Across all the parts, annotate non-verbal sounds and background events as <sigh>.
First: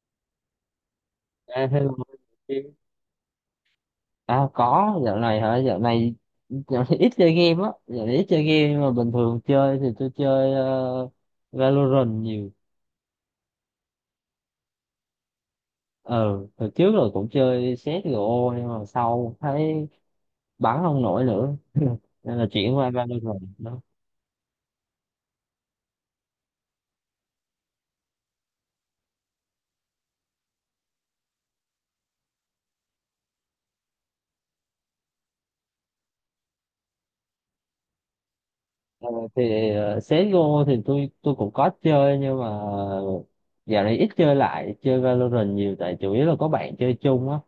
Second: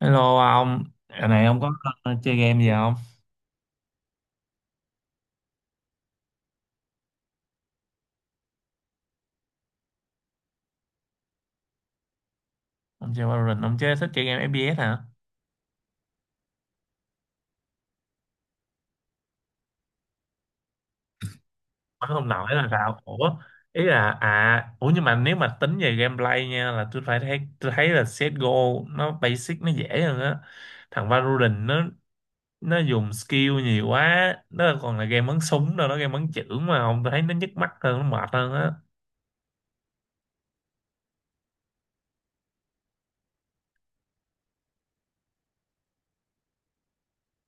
Hello ông, giờ này ông À, có hello. Chơi game gì không? À, có dạo này hả? Dạo này ít chơi game á, dạo này ít chơi game, nhưng mà bình thường chơi thì tôi chơi Valorant nhiều. Ông chơi Valorant, ông chơi thích chơi game FPS hả? Ờ Hồi trước rồi cũng chơi CSGO, nhưng mà sau thấy bắn không nổi nữa, Nói không nên là nổi là chuyển qua sao? Ủa, Valorant đó. ý là à, ủa nhưng mà nếu mà tính về gameplay nha, là tôi thấy là CS:GO nó basic, nó dễ hơn á. Thằng Valorant nó dùng skill nhiều quá, nó còn là game bắn súng đâu, nó game bắn chưởng mà. Ông, tôi thấy nó nhức mắt hơn, nó mệt hơn á. Ờ, thì CSGO thì tôi cũng có chơi, nhưng mà dạo này ít chơi, lại chơi Valorant nhiều, tại chủ yếu là có bạn chơi chung á,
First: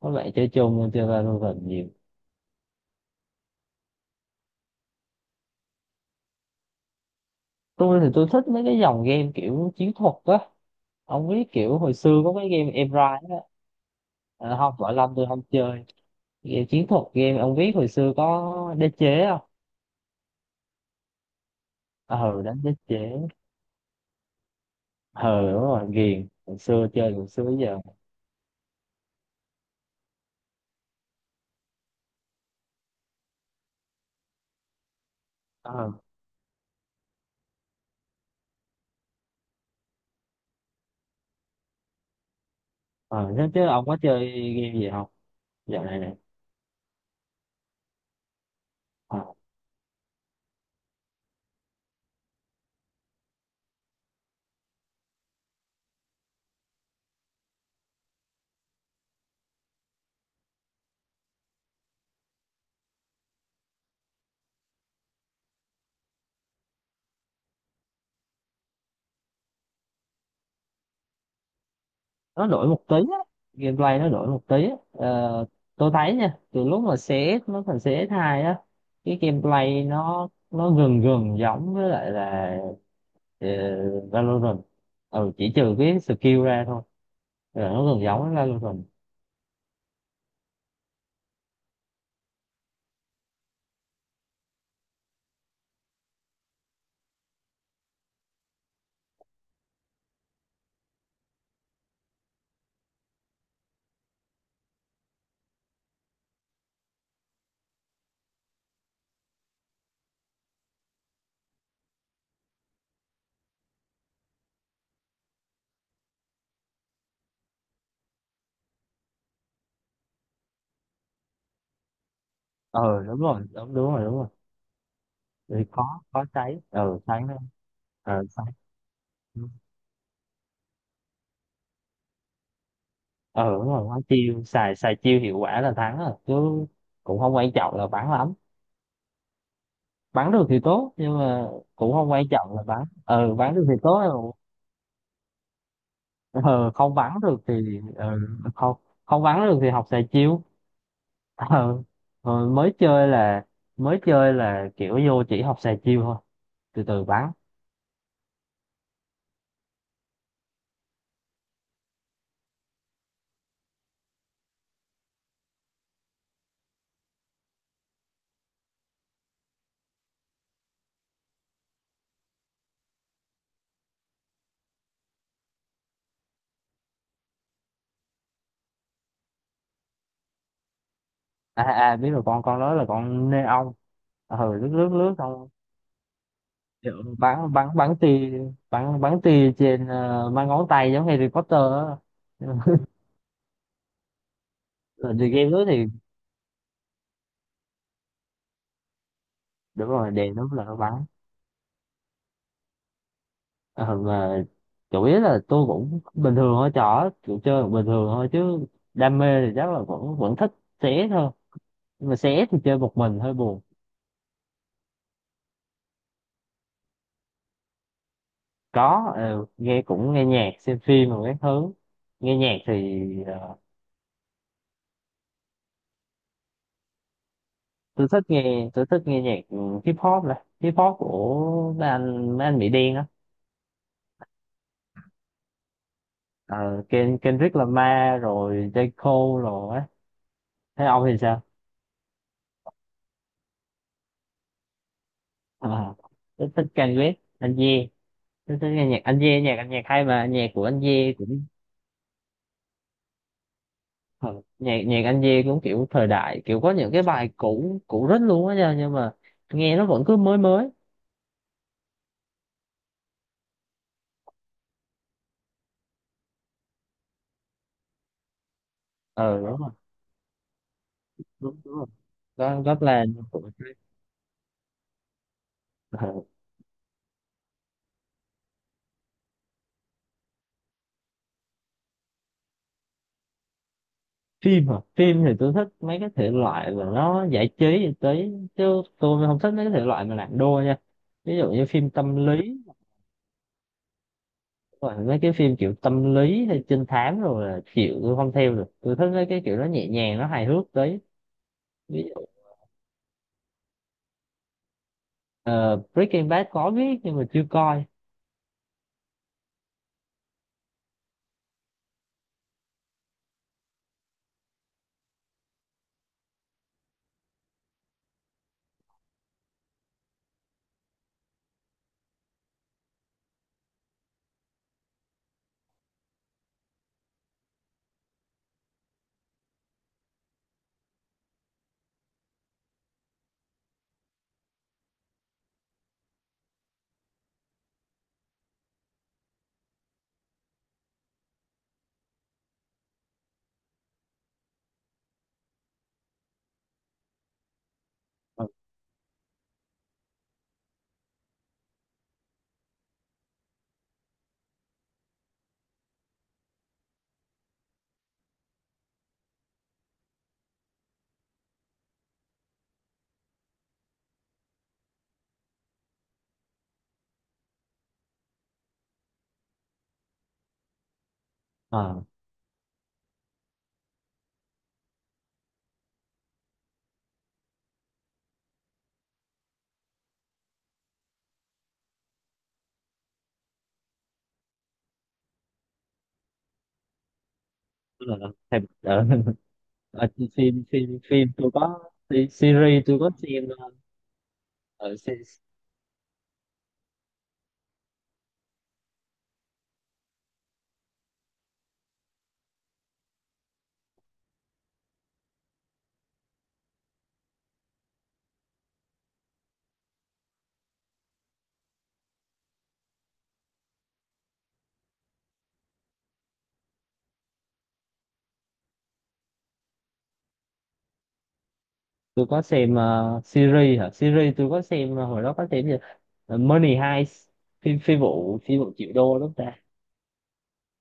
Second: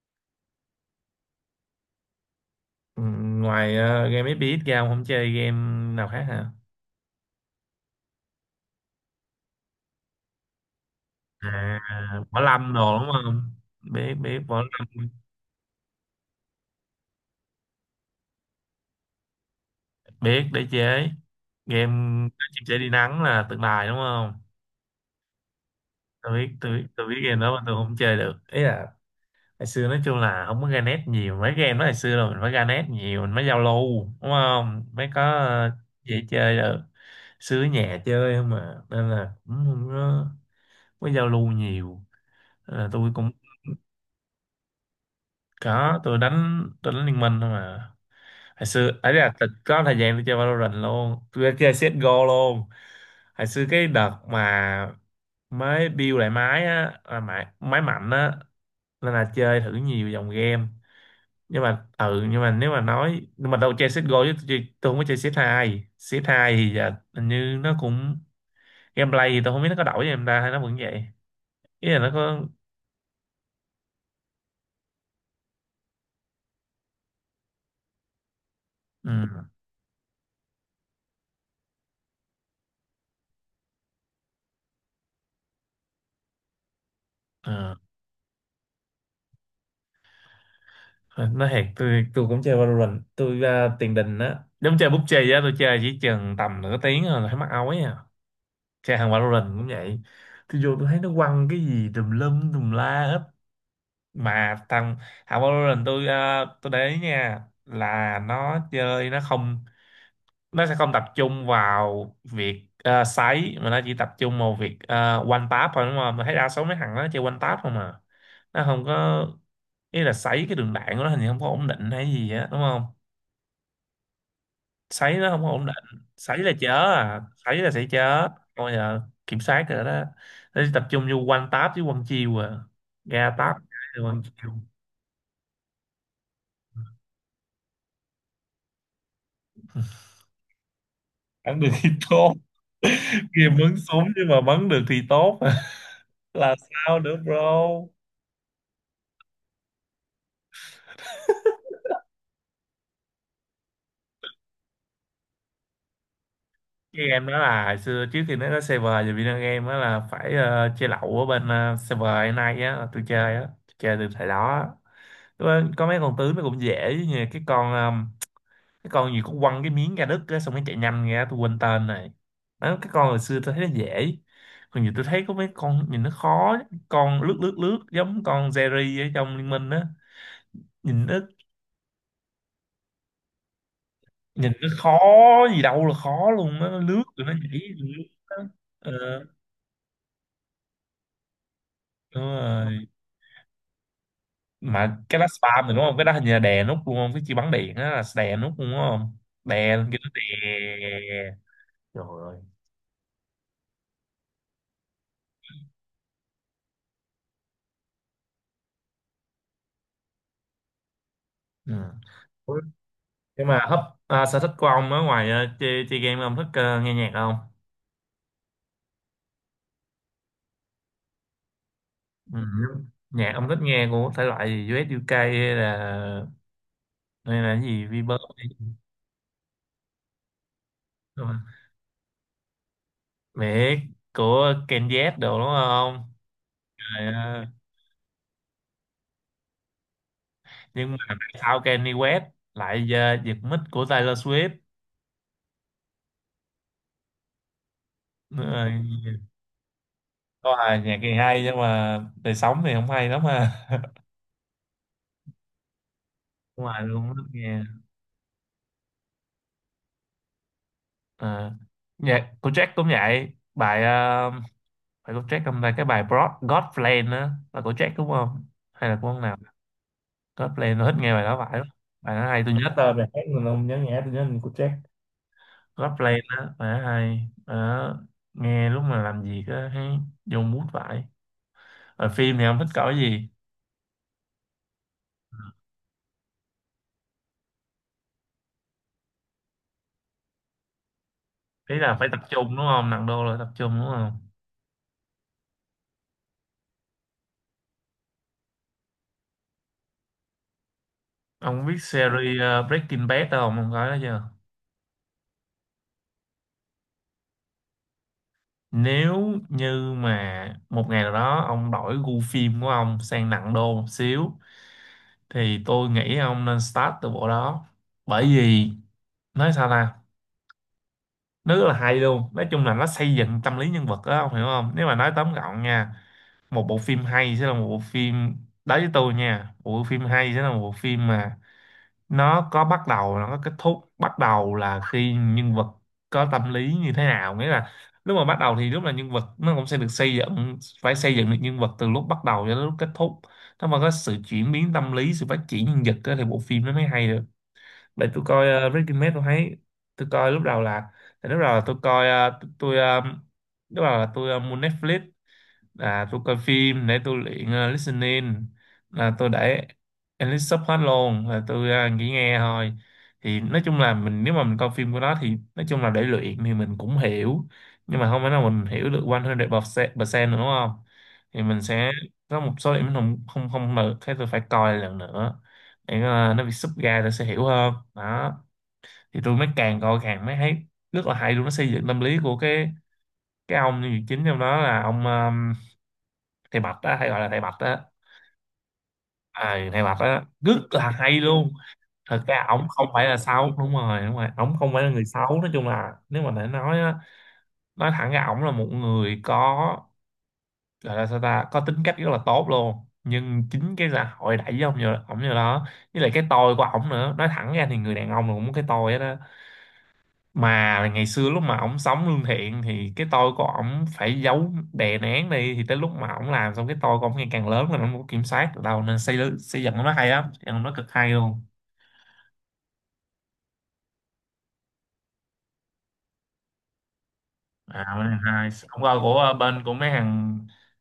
có bạn chơi chung nên chơi Valorant nhiều. Ừ, ngoài game FPS ra ông không chơi game nào khác hả? Tôi thì tôi thích mấy cái dòng game kiểu chiến thuật á. Ông biết kiểu À, hồi xưa có Võ cái game Lâm Em đồ đúng Rai á. không? Biết biết À, Võ không, Võ Lâm, Lâm tôi không chơi. Game chiến thuật, game ông biết hồi xưa có đế chế không? biết đế chế. Game Ờ các Đánh chim đế sẻ đi nắng chế. là tượng đài đúng không? Ờ đúng rồi, ghiền Tôi biết, hồi tôi biết, xưa tôi chơi biết hồi game xưa đó, tới mà tôi giờ. không chơi được. Ý là hồi xưa nói chung là không có ra net nhiều, mấy game đó hồi xưa là mình phải ra net nhiều mình mới giao lưu đúng không, mới có ờ dễ chơi được. Xứ nhà chơi không mà, nên là cũng không có, giao lưu nhiều, nên là tôi cũng ờ Thế chứ ông có chơi game gì không dạo này có. nè? Tôi đánh liên minh thôi mà. Hồi xưa ấy Ờ, là thật, có thời gian tôi chơi Valorant luôn, tôi chơi CSGO luôn. Hồi xưa cái đợt mà máy build lại máy á, là máy máy mạnh á, nên là chơi thử nhiều dòng game. Nhưng mà ừ, nhưng mà nếu mà nói, nhưng mà đâu chơi CSGO chứ, tôi không có chơi CS2 thì giờ hình như nó cũng gameplay thì tôi không biết nó có đổi cho em ta hay nó vẫn vậy. Ý là nó có. nó đổi một tí á, gameplay nó đổi một tí á. Ờ, tôi thấy nha, từ lúc mà CS nó thành CS2 á, cái ừ, gameplay nó gần gần giống với lại là ờ, Valorant, ừ, chỉ trừ cái skill ra thôi, là ờ, nó gần giống với Valorant. nó thiệt, tôi cũng chơi Valorant. Tôi tiền đình á, giống chơi PUBG á, tôi chơi chỉ chừng tầm nửa tiếng rồi là thấy mắc ói à. Chơi hàng Valorant cũng vậy, tôi vô tôi thấy nó quăng cái gì tùm lum tùm la hết. Mà thằng thằng Valorant, tôi tôi để ý nha, là nó chơi nó sẽ không tập trung vào việc sấy, mà nó chỉ tập trung vào việc one tap thôi, đúng không? Mà thấy đa số mấy thằng nó chơi one tap không mà, nó không có, ý là sấy cái đường đạn của nó hình như không có ổn định hay gì á đúng không? Ờ đúng rồi, đúng, đúng rồi, đúng rồi. Sấy nó không có Thì ổn có định, có sấy là sấy, chớ ừ, à, sấy nữa, sấy là sẽ chớ, sấy. bây giờ kiểm soát rồi đó. Nó chỉ tập trung vô one tap với one chiêu à, ra Ờ tap đúng rồi, quá rồi one chiêu, chiêu, xài xài chiêu hiệu quả là thắng rồi chứ, cũng không quan trọng là bắn lắm. Bắn được thì tốt, nhưng mà ăn được thì cũng không quan thôi. trọng là bắn, Kia bắn được thì bắn tốt. súng nhưng mà bắn được thì tốt. <laughs> Là Ờ Không sao bắn nữa được bro? thì không không bắn được thì học xài chiêu. Ờ, ờ, mới chơi là mới chơi là kiểu vô chỉ học xài chiêu thôi, từ từ Cái bắn. game đó là hồi xưa, trước khi nó có server về video game đó là phải chơi lậu ở bên server hiện nay á, là tôi chơi á, tôi chơi từ thời đó á. Lúc đó có mấy con tướng nó cũng dễ, như cái con gì cũng quăng cái miếng ra đất á, xong nó chạy nhanh ra, tôi quên tên. Này đó, cái con hồi xưa tôi thấy nó dễ, còn giờ tôi thấy có mấy con nhìn nó khó. Con lướt lướt lướt giống con Jerry ở trong Liên Minh á, nhìn nó, À biết rồi, con đó là con nê ong, nhìn lướt nó lướt khó lướt xong. gì đâu là khó luôn á, nó Hiểu lướt không? rồi nó Bắn nhảy bắn rồi bắn lướt tia, á. Ờ, bắn bắn tia trên, mang ngón tay giống Harry Potter á. đúng <laughs> rồi. Mà Rồi cái đó thì game spam đó thì đúng thì không, cái đó hình như là đè nút luôn không, cái chi bắn điện á là đè nút luôn đúng không, đè đúng lên kia nó rồi, đè. đèn nó là nó bắn. Trời ơi. Ờ mà chủ yếu là tôi cũng bình thường thôi, trò kiểu chơi bình thường thôi chứ, đam mê thì chắc là vẫn vẫn thích xé thôi, Ừ. nhưng mà xé thì Ủa, chơi một mình hơi nhưng buồn. mà hấp, à, sở thích của ông ở ngoài chơi game, ông thích nghe nhạc không? Có, nghe, cũng nghe nhạc, xem phim rồi các thứ. Nghe Ừ. nhạc thì Nhạc ông ờ, thích nghe của thể loại gì, US UK hay là cái gì Vbird hay- tôi thích nghe nhạc, ừ, hip hop này, hip hop Đúng rồi. của mấy anh Mỹ đen á. Biết của Ken Z đồ đúng không? Ờ, Trời ơi. Kendrick Lamar rồi J Cole rồi á. Thế Nhưng mà ông thì tại sao? sao Kanye West lại giật mic của Taylor Swift. Ờ, tôi thích Kanye West, anh Ye. Nữa Tôi thích rồi. nghe nhạc anh Ye, nhạc anh, nhạc hay, mà nhạc Có, của là anh nhạc Ye thì hay cũng nhưng mà đời sống thì không hay lắm ha. ờ, nhạc nhạc anh Ye cũng kiểu thời đại, kiểu Đúng có rồi những cái luôn á, bài nghe. cũ cũ rất luôn á nha, nhưng mà nghe nó vẫn cứ mới mới. Ờ. Nhạc của Jack cũng vậy, bài phải của Jack hôm nay cái bài Broad God Plan á là của Jack đúng không, hay là của ông nào? Ờ Đúng rồi, God Plan, tôi thích nghe bài đó phải đúng, lắm, đúng rồi. bài đó hay. Tôi có nhớ có tên là bài hát nhưng mà của tôi không cái- nhớ nhạc, tôi nhớ là của Jack. God ờ, Plan á, bài đó hay. Bài đó nghe lúc mà làm việc á thấy vô mood vậy. Ở phim thì không thích coi cái gì? Phim hả? Phim thì tôi thích mấy cái thể loại mà nó giải trí, giải trí chứ tôi không thích mấy cái thể loại mà nặng đô nha, ví dụ như Ý phim là phải tâm tập trung lý, đúng không, nặng đô là tập trung đúng không? rồi mấy cái phim kiểu tâm lý hay trinh thám rồi là chịu, tôi không theo được, tôi thích mấy cái kiểu nó nhẹ nhàng, nó hài hước tí. Ông biết Ví dụ series Breaking Bad không, ông coi đó chưa? ờ, Breaking Bad, có biết nhưng mà chưa coi. Nếu như mà một ngày nào đó ông đổi gu phim của ông sang nặng đô một xíu, thì tôi nghĩ ông nên start từ bộ đó. Bởi vì nói sao ta, nó rất là hay luôn, nói chung là nó xây dựng tâm lý nhân vật đó, ông hiểu không? Nếu mà nói tóm gọn nha, một bộ phim hay sẽ là một bộ phim, đối với tôi nha, một bộ phim hay sẽ là một bộ phim mà nó có bắt đầu, nó có kết thúc. Bắt đầu là khi nhân vật có tâm lý như thế nào, nghĩa là lúc mà bắt đầu thì lúc là nhân vật nó cũng sẽ được xây dựng, phải xây dựng được nhân vật từ lúc bắt đầu cho đến lúc kết thúc. Nếu mà có sự chuyển biến tâm lý, sự phát triển nhân vật á, thì bộ phim nó mới hay được. Để tôi coi Ờ, Breaking Bad tôi thấy, tôi coi lúc đầu là, tại lúc đầu là tôi coi lúc đầu là tôi mua Netflix. À tôi coi phim để tôi luyện listening, là tôi để English sub hết luôn, là tôi chỉ nghe thôi. Thì nói chung là mình, nếu mà mình coi phim của nó thì nói chung là để luyện thì mình cũng hiểu, nhưng mà không phải nào mình hiểu được 100% nữa đúng không, thì mình sẽ ờ, có một số điểm mình không không không được, thế tôi phải coi lần nữa để nó bị sub ra tôi sẽ hiểu hơn đó. Thì tôi mới càng coi càng mới thấy rất là hay luôn, nó xây dựng tâm lý của cái ông nhân vật chính trong đó là ông thầy Bạch á, hay gọi là thầy Bạch á. tức là thèm- ờ, <laughs> À, thầy Bạch ờ, á rất phim là phim hay phim tôi luôn. có Thật ra ổng series, không tôi phải có là xem, xấu, đúng rồi, đúng rồi, ổng không phải là uh, người xấu. Nói chung là nếu mà để nói á, nói thẳng ra ổng là một người có, gọi là sao ta, có tính cách rất là tốt luôn. Nhưng chính cái xã hội đẩy với ổng như đó, với lại cái tôi của ổng nữa. Nói thẳng ra thì người đàn ông là cũng có cái tôi đó, mà ngày xưa lúc mà ổng sống lương thiện thì cái tôi của ổng phải giấu đè nén đi, thì tới lúc mà ổng làm xong, cái tôi của ổng ngày càng lớn rồi ổng không có kiểm soát được đâu, nên xây xây dựng nó hay lắm, xây dựng nó cực hay luôn. tôi có xem series hả, series tôi có xem hồi đó có xem gì. Ờ, Money Heist, phim À, phi bên này vụ hay phi vụ ông triệu coi của đô, đúng không ta? bên của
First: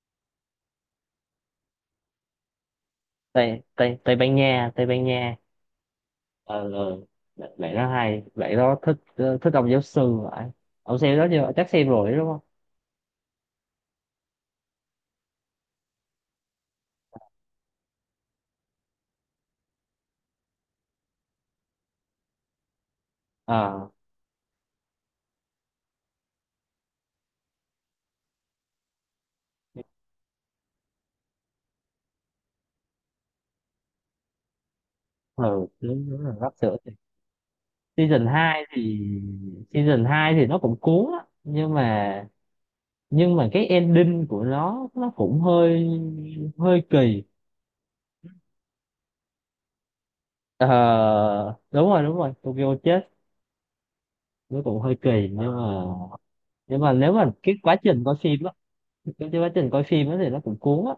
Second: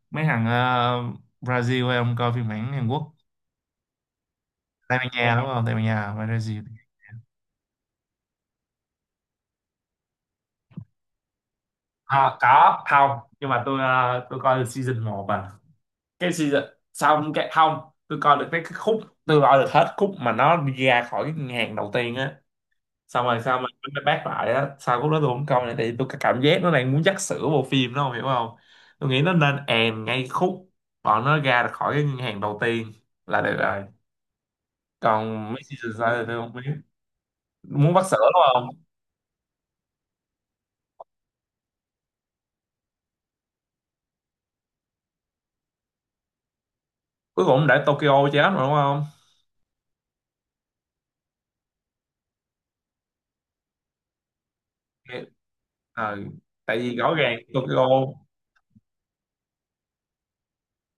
mấy thằng ờ, Brazil, hay ông coi phiên bản Hàn Quốc? Tây Tây Tây Ban Nha, Tây Ban Nha đúng không, Tây Ban Nha Brazil. ờ ờ bạn bạn đó hay, bạn đó thích thích ông giáo sư vậy. Ông xem đó chưa? Chắc xem rồi đúng À, không? có không, nhưng mà tôi tôi coi được season một à, cái season, xong cái không, tôi coi được cái khúc, tôi coi được hết khúc mà nó đi ra khỏi cái ngàn đầu tiên á, xong rồi sao mà ờ mới bác lại á, sau lúc đó tôi không coi nữa thì tôi cảm giác nó đang muốn dắt sữa bộ phim đó, không hiểu không? Tôi nghĩ nó nên èm ngay khúc bọn nó ra được khỏi cái ngân hàng đầu tiên là được rồi. ừ, Còn mấy season đúng, sau đúng thì là tôi không sắp biết, sửa thì muốn bắt sữa season đúng 2 không? thì season 2 thì nó cũng cuốn á, nhưng mà cái ending của nó cũng hơi hơi kỳ. Cuối cùng để Tokyo chết mà đúng không. Ờ, đúng rồi, đúng rồi Tokyo chết. Nó cũng hơi kỳ, nhưng mà Ờ, tại vì nếu rõ mà ràng Tokyo cái quá trình coi phim á thì nó cũng cuốn á,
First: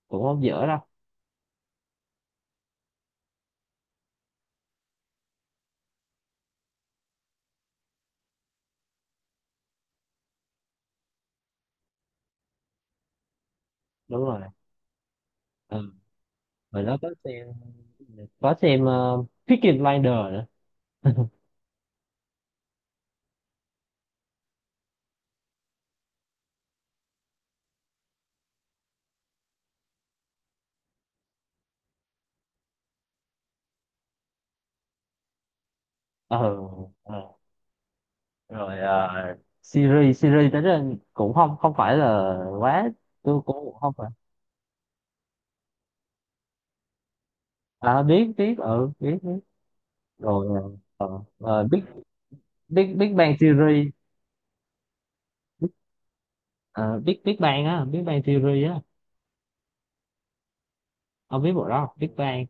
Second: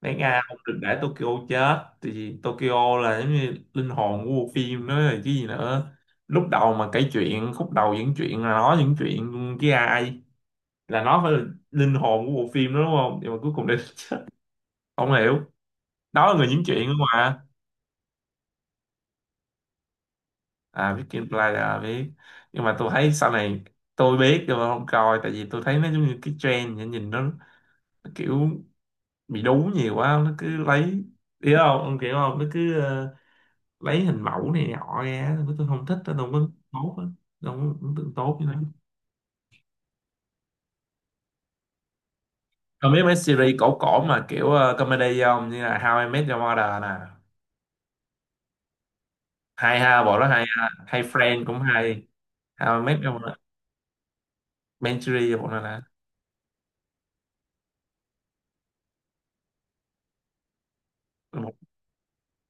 đáng cũng Nga không không dở được đâu. để Tokyo chết, tại vì Tokyo là giống như linh hồn của bộ phim đó rồi chứ gì nữa. Lúc đầu mà kể chuyện khúc đầu những chuyện là nói những chuyện với ai, là nó phải là linh hồn của bộ phim đó đúng không? Nhưng mà cuối cùng đây. <laughs> Đúng rồi, Không hiểu. ừ. Đó là người diễn Rồi chuyện đúng nó không ạ? Có xem Peaky Blinders nữa. À biết, Kim Play là biết, nhưng mà tôi thấy sau này, tôi biết nhưng mà không coi, tại vì tôi thấy nó giống như cái trend, nhìn nhìn nó kiểu bị đú nhiều quá, nó cứ lấy, hiểu không ông kiểu, không nó cứ lấy hình mẫu này nọ ra. Tôi không thích, tôi không có ờ tốt á, ờ. tôi không có ấn tượng tốt như thế. Rồi series series tới đây cũng không không phải là quá, Còn biết mấy tôi series cũng cổ không cổ phải. mà kiểu comedy không, như là How I Met Your Mother nè, À, biết, biết, ừ, biết, biết. hay ha, bộ đó hay Rồi ha, hay Friend cũng Big hay. How I Big Met Big Your Mother, Bang Theory. Manchery, hoặc là Ờ, Big Big Bang á, Big Bang Theory á. Ông biết một, bộ đó không? Big Bang,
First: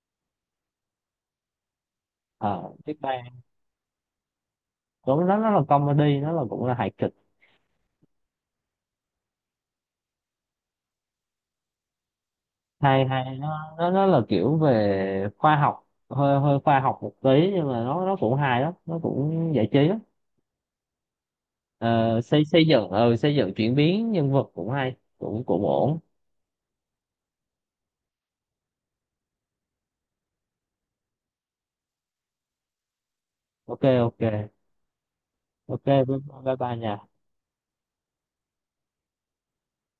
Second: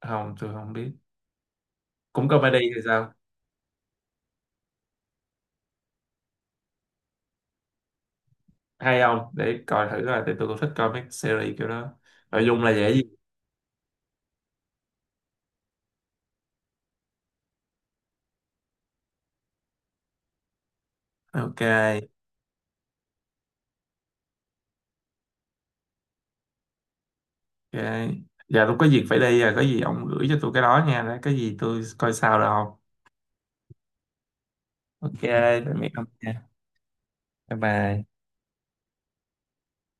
không tôi không biết, cũng comedy ờ thì Big sao, Bang cũng, nó là comedy, nó là cũng là hài kịch. hay không để coi thử coi, thì tôi cũng thích coi mấy series kiểu đó, nội dung là dễ gì. Hay hay, nó là kiểu về khoa học, hơi hơi khoa học một tí, nhưng mà nó cũng hài lắm, nó cũng giải trí lắm. Ok. Ờ, xây xây dựng ờ, Xây dựng chuyển biến nhân vật cũng hay, cũng cũng ổn. Ok, giờ tôi có việc phải đi rồi, có gì ông gửi cho tôi cái đó nha, cái gì tôi coi sao, được không? Ok, ok, Ok. Tạm ok, biệt ông bye nha. bye bye nha. Bye bye.